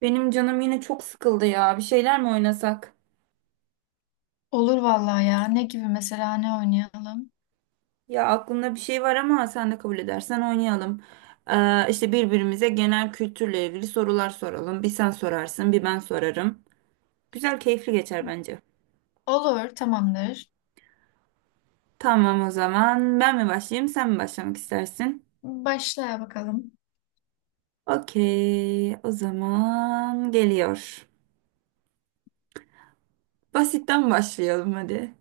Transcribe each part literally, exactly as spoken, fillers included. Benim canım yine çok sıkıldı ya. Bir şeyler mi oynasak? Olur vallahi ya. Ne gibi mesela ne oynayalım? Ya aklımda bir şey var ama sen de kabul edersen oynayalım. Ee, işte birbirimize genel kültürle ilgili sorular soralım. Bir sen sorarsın, bir ben sorarım. Güzel, keyifli geçer bence. Olur, tamamdır. Tamam o zaman. Ben mi başlayayım, sen mi başlamak istersin? Başla bakalım. Okey, o zaman geliyor. Basitten başlayalım hadi.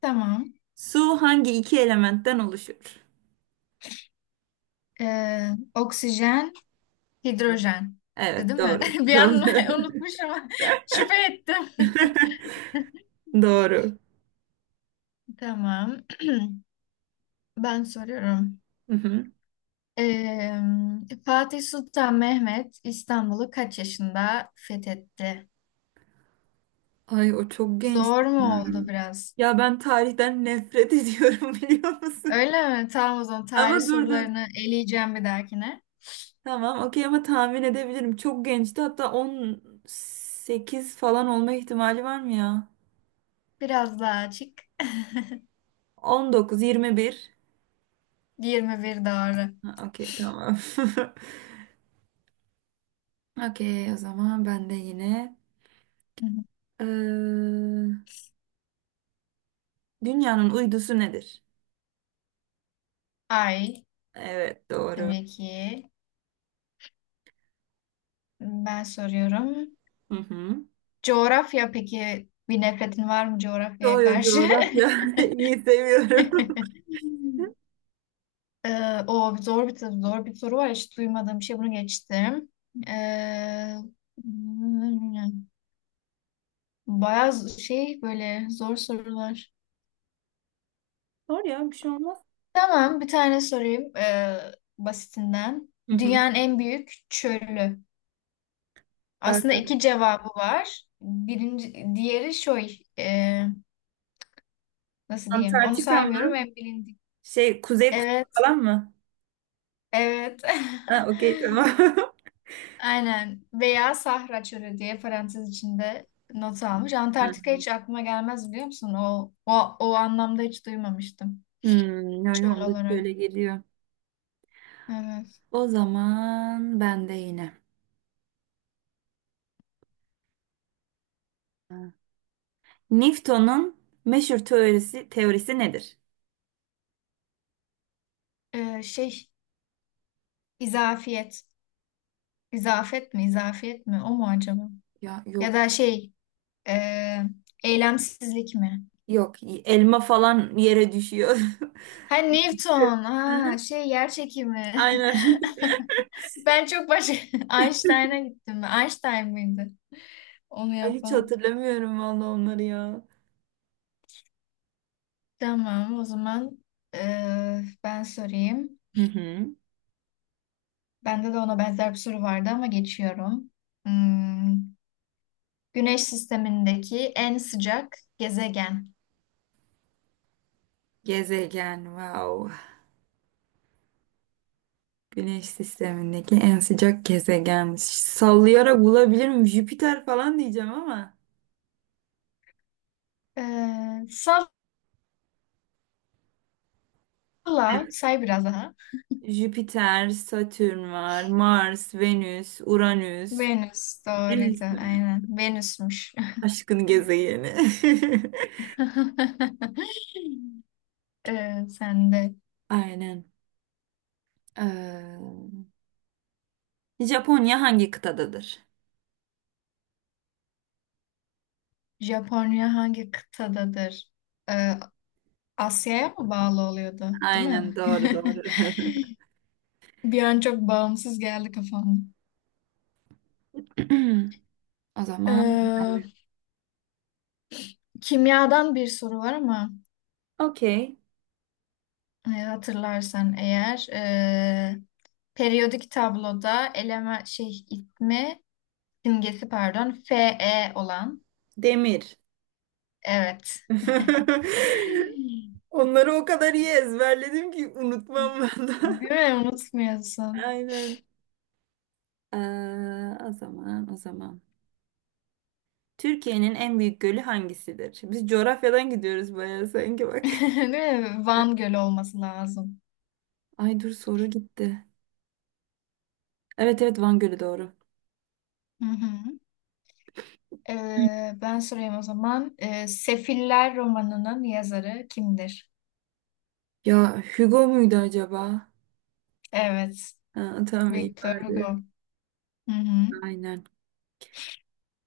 Tamam. Su hangi iki elementten oluşur? Ee, oksijen, hidrojen. Evet, Değil mi? doğru. Bir Doğru. an unutmuşum. Şüphe ettim. Doğru. Tamam. Ben soruyorum. Hı hı. Ee, Fatih Sultan Mehmet İstanbul'u kaç yaşında fethetti? Ay o çok genç. Zor mu Hmm. oldu biraz? Ya ben tarihten nefret ediyorum biliyor musun? Öyle mi? Tamam, o zaman tarih Ama dur dur. sorularını eleyeceğim bir dahakine. Tamam okey ama tahmin edebilirim. Çok gençti, hatta on sekiz falan olma ihtimali var mı ya? Biraz daha açık. on dokuz, yirmi bir. yirmi bir doğru. Ha, okey tamam. Okey, o zaman ben de yine. Hı hı. Ee, dünyanın uydusu nedir? Ay, Evet, doğru. tabii ki. Ben soruyorum. Hı hı. Coğrafya, peki bir nefretin var mı coğrafyaya karşı? Coğrafya. İyi, seviyorum. Hı. Ee, o zor bir zor bir soru var. Hiç duymadığım bir şey. Bunu geçtim. Ee, Bayağı z- şey, böyle zor sorular. Sor ya, bir şey olmaz. Tamam, bir tane sorayım ee, basitinden. Hı hı. Dünyanın en büyük çölü. Aslında Ee, iki cevabı var. Birinci, diğeri şey. Nasıl diyeyim? Onu Antarktika saymıyorum, mı? en bilindik. Şey, Kuzey Kutbu Evet, falan mı? evet. Ha, okey tamam. Aynen. Veya Sahra Çölü diye parantez içinde not almış. Hı. Antarktika hiç aklıma gelmez, biliyor musun? O, o, o anlamda hiç duymamıştım. Hmm, ya Çöl yolda olarak. şöyle geliyor. Evet. O zaman ben de yine. Ha. Newton'un meşhur teorisi teorisi nedir? Ee, şey, izafiyet. İzafet mi? İzafiyet mi? O mu acaba? Ya Ya yok. da şey, e, eylemsizlik mi? Yok, elma falan yere düşüyor. Ha, Newton. Ha şey, yer çekimi. Aynen. Ben çok başka Einstein'a gittim. Einstein mıydı onu Ay, hiç yapan? hatırlamıyorum valla onları ya. Tamam o zaman eee, ben sorayım. Hı hı. Bende de ona benzer bir soru vardı ama geçiyorum. Hmm, Güneş sistemindeki en sıcak gezegen. Gezegen, wow. Güneş sistemindeki en sıcak gezegenmiş. Sallayarak bulabilirim. Jüpiter falan diyeceğim ama. Eee Salla say biraz daha. Jüpiter, Satürn var, Mars, Venüs, Uranüs. Venüs doğruydu Venüs mü? aynen. Venüsmüş. Aşkın gezegeni. Eee sen de Aynen. Ee, Japonya hangi kıtadadır? Japonya hangi kıtadadır? Ee, Asya'ya mı bağlı oluyordu, değil Aynen, mi? doğru doğru. Bir an çok bağımsız geldi kafama. O zaman Ee, Kimyadan bir soru var ama okey. e, hatırlarsan eğer e, periyodik tabloda eleme şey itme simgesi pardon Fe olan Demir. evet. Onları o kadar iyi ezberledim ki unutmam ben de. Değil mi? Unutmuyorsun. Aynen. Ee, o zaman, o zaman. Türkiye'nin en büyük gölü hangisidir? Biz coğrafyadan gidiyoruz bayağı sanki bak. Değil mi? Van Gölü olması lazım. Ay dur, soru gitti. Evet evet, Van Gölü doğru. Hı hı. Ee, ben sorayım o zaman. Ee, Sefiller romanının yazarı kimdir? Ya Hugo muydu acaba? Evet. Ha, tamam, iyi Victor bari. Hugo. Hı hı. Aynen.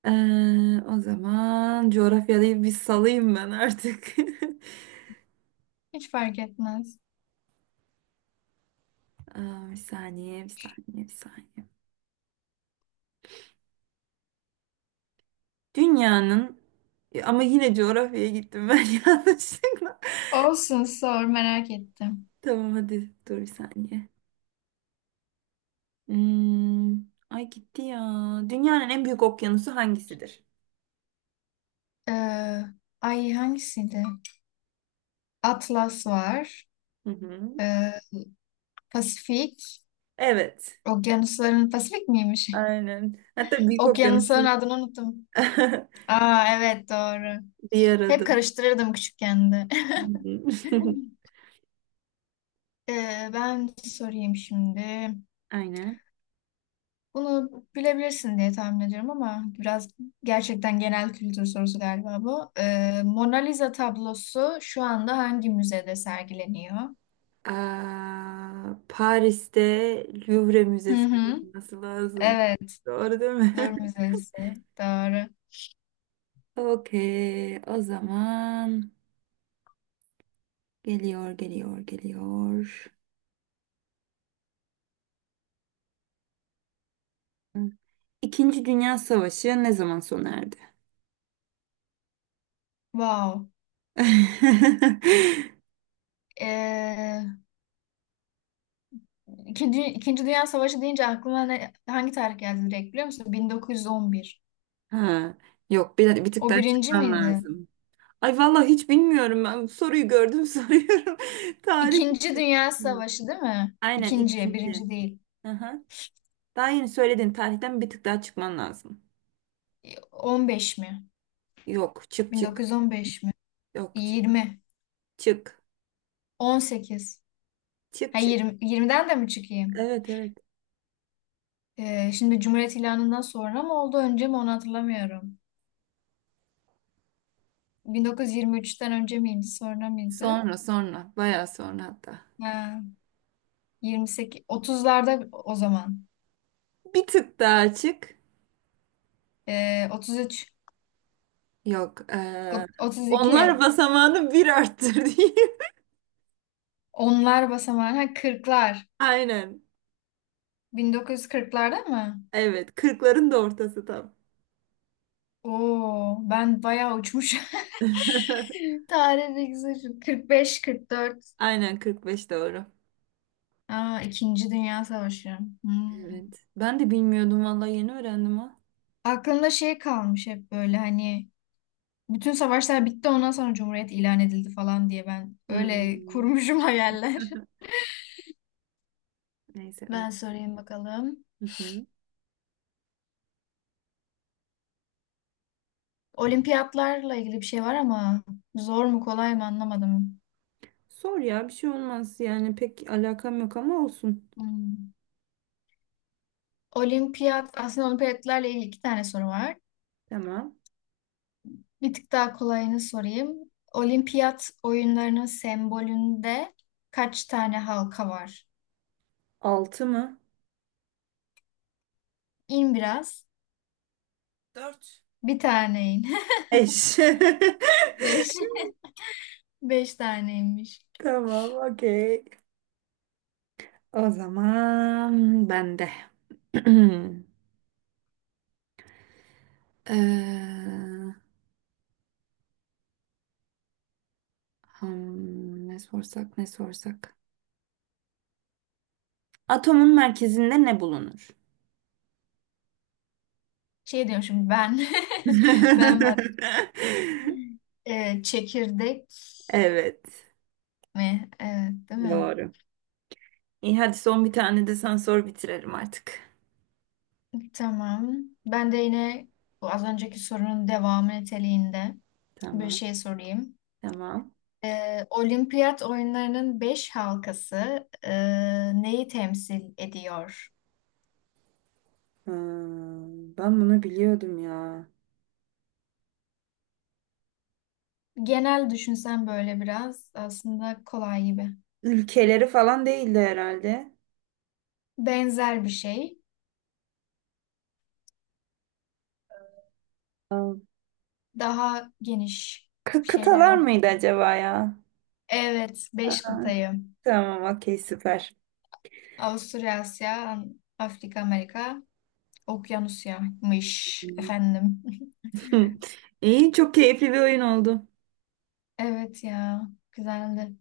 Ee, o zaman coğrafyayı bir salayım ben artık. Hiç fark etmez. Aa, bir saniye, bir saniye, bir saniye. Dünyanın e, ama yine coğrafyaya gittim ben yanlışlıkla. Olsun, sor, merak ettim. Tamam hadi, dur bir saniye. Hmm, ay gitti ya. Dünyanın en büyük okyanusu hangisidir? Ee, Ay, hangisiydi? Atlas var. Hı hı. Ee, Pasifik. Evet. Okyanusların Pasifik miymiş? Aynen. Hatta büyük Okyanusların okyanusun adını unuttum. Aa, evet, doğru. bir Hep arada. karıştırırdım küçükken de. Hı hı. Ee, ben sorayım şimdi. Aynen. Bunu bilebilirsin diye tahmin ediyorum ama biraz gerçekten genel kültür sorusu galiba bu. Ee, Mona Lisa tablosu şu anda hangi müzede sergileniyor? Aa, Paris'te Louvre Hı Müzesi hı. olması lazım. Evet, Doğru değil mi? Louvre Müzesi. Doğru. Okey, o zaman geliyor, geliyor, geliyor. İkinci Dünya Savaşı ne zaman sona erdi? Wow. Ee, İkinci, İkinci Dünya Savaşı deyince aklıma ne, hangi tarih geldi direkt biliyor musun? bin dokuz yüz on bir. Ha, yok, bir, bir tık O daha birinci çıkman miydi? lazım. Ay vallahi hiç bilmiyorum ben. Soruyu gördüm, soruyorum. Tarih. İkinci Dünya Hmm. Savaşı değil mi? Aynen, İkinci, ikinci. birinci değil. Aha. Daha yeni söylediğin tarihten bir tık daha çıkman lazım. on beş mi? Yok, çık çık. bin dokuz yüz on beş mi? Yok, çık. yirmi. Çık. on sekiz. Çık Ha, çık. yirmi yirmiden de mi çıkayım? Evet evet. Ee, şimdi Cumhuriyet ilanından sonra mı oldu önce mi onu hatırlamıyorum. bin dokuz yüz yirmi üçten önce miydi sonra mıydı? Sonra sonra. Bayağı sonra hatta. Ha, yirmi sekiz, otuzlarda o zaman. Bir tık daha açık. Ee, otuz üç, Yok. o- eee, onlar otuz iki, basamağını bir arttır diyeyim. onlar basamağı, ha, kırklar. Aynen. bin dokuz yüz kırklarda mı? Evet. Kırkların da ortası tam. Oo, ben bayağı uçmuş. Tarih bilgisi şu. kırk beş, kırk dört. Aynen, kırk beş doğru. Aa, İkinci Dünya Savaşı. Hmm. Evet. Ben de bilmiyordum vallahi, yeni öğrendim ha. Aklımda şey kalmış hep böyle, hani bütün savaşlar bitti ondan sonra Cumhuriyet ilan edildi falan diye ben öyle Hmm. kurmuşum hayaller. Neyse, Ben öyle. sorayım bakalım. Hı hı. Olimpiyatlarla ilgili bir şey var ama zor mu kolay mı anlamadım. Sor ya, bir şey olmaz yani, pek alakam yok ama olsun. Hmm. Olimpiyat, aslında olimpiyatlarla ilgili iki tane soru var. Tamam. Bir tık daha kolayını sorayım. Olimpiyat oyunlarının sembolünde kaç tane halka var? Altı mı? İn biraz. Dört. Bir tane in. Eş. Beş. Beş taneymiş. Tamam, okey. O zaman ben de. Ee, hmm, ne sorsak ne sorsak. Atomun merkezinde ne bulunur? Şey diyorum şimdi ben. Ben varım. Ee, çekirdek Evet. mi? Evet, değil mi? Doğru. İyi hadi, son bir tane de sen sor, bitirelim artık. Tamam. Ben de yine bu az önceki sorunun devamı niteliğinde bir Tamam. şey sorayım. Tamam. Ee, Olimpiyat oyunlarının beş halkası e, neyi temsil ediyor? Hmm, ben bunu biliyordum ya. Genel düşünsen böyle biraz aslında kolay gibi. Ülkeleri falan değildi herhalde. Benzer bir şey. Aa, Daha geniş kı- şeyler. Kıtalar mıydı acaba ya? Evet, beş Aa, kıtayı. tamam, okey, süper. Avusturya, Asya, Afrika, Amerika. Okyanusya'mış efendim. İyi, çok keyifli bir oyun oldu. Evet ya, güzeldi.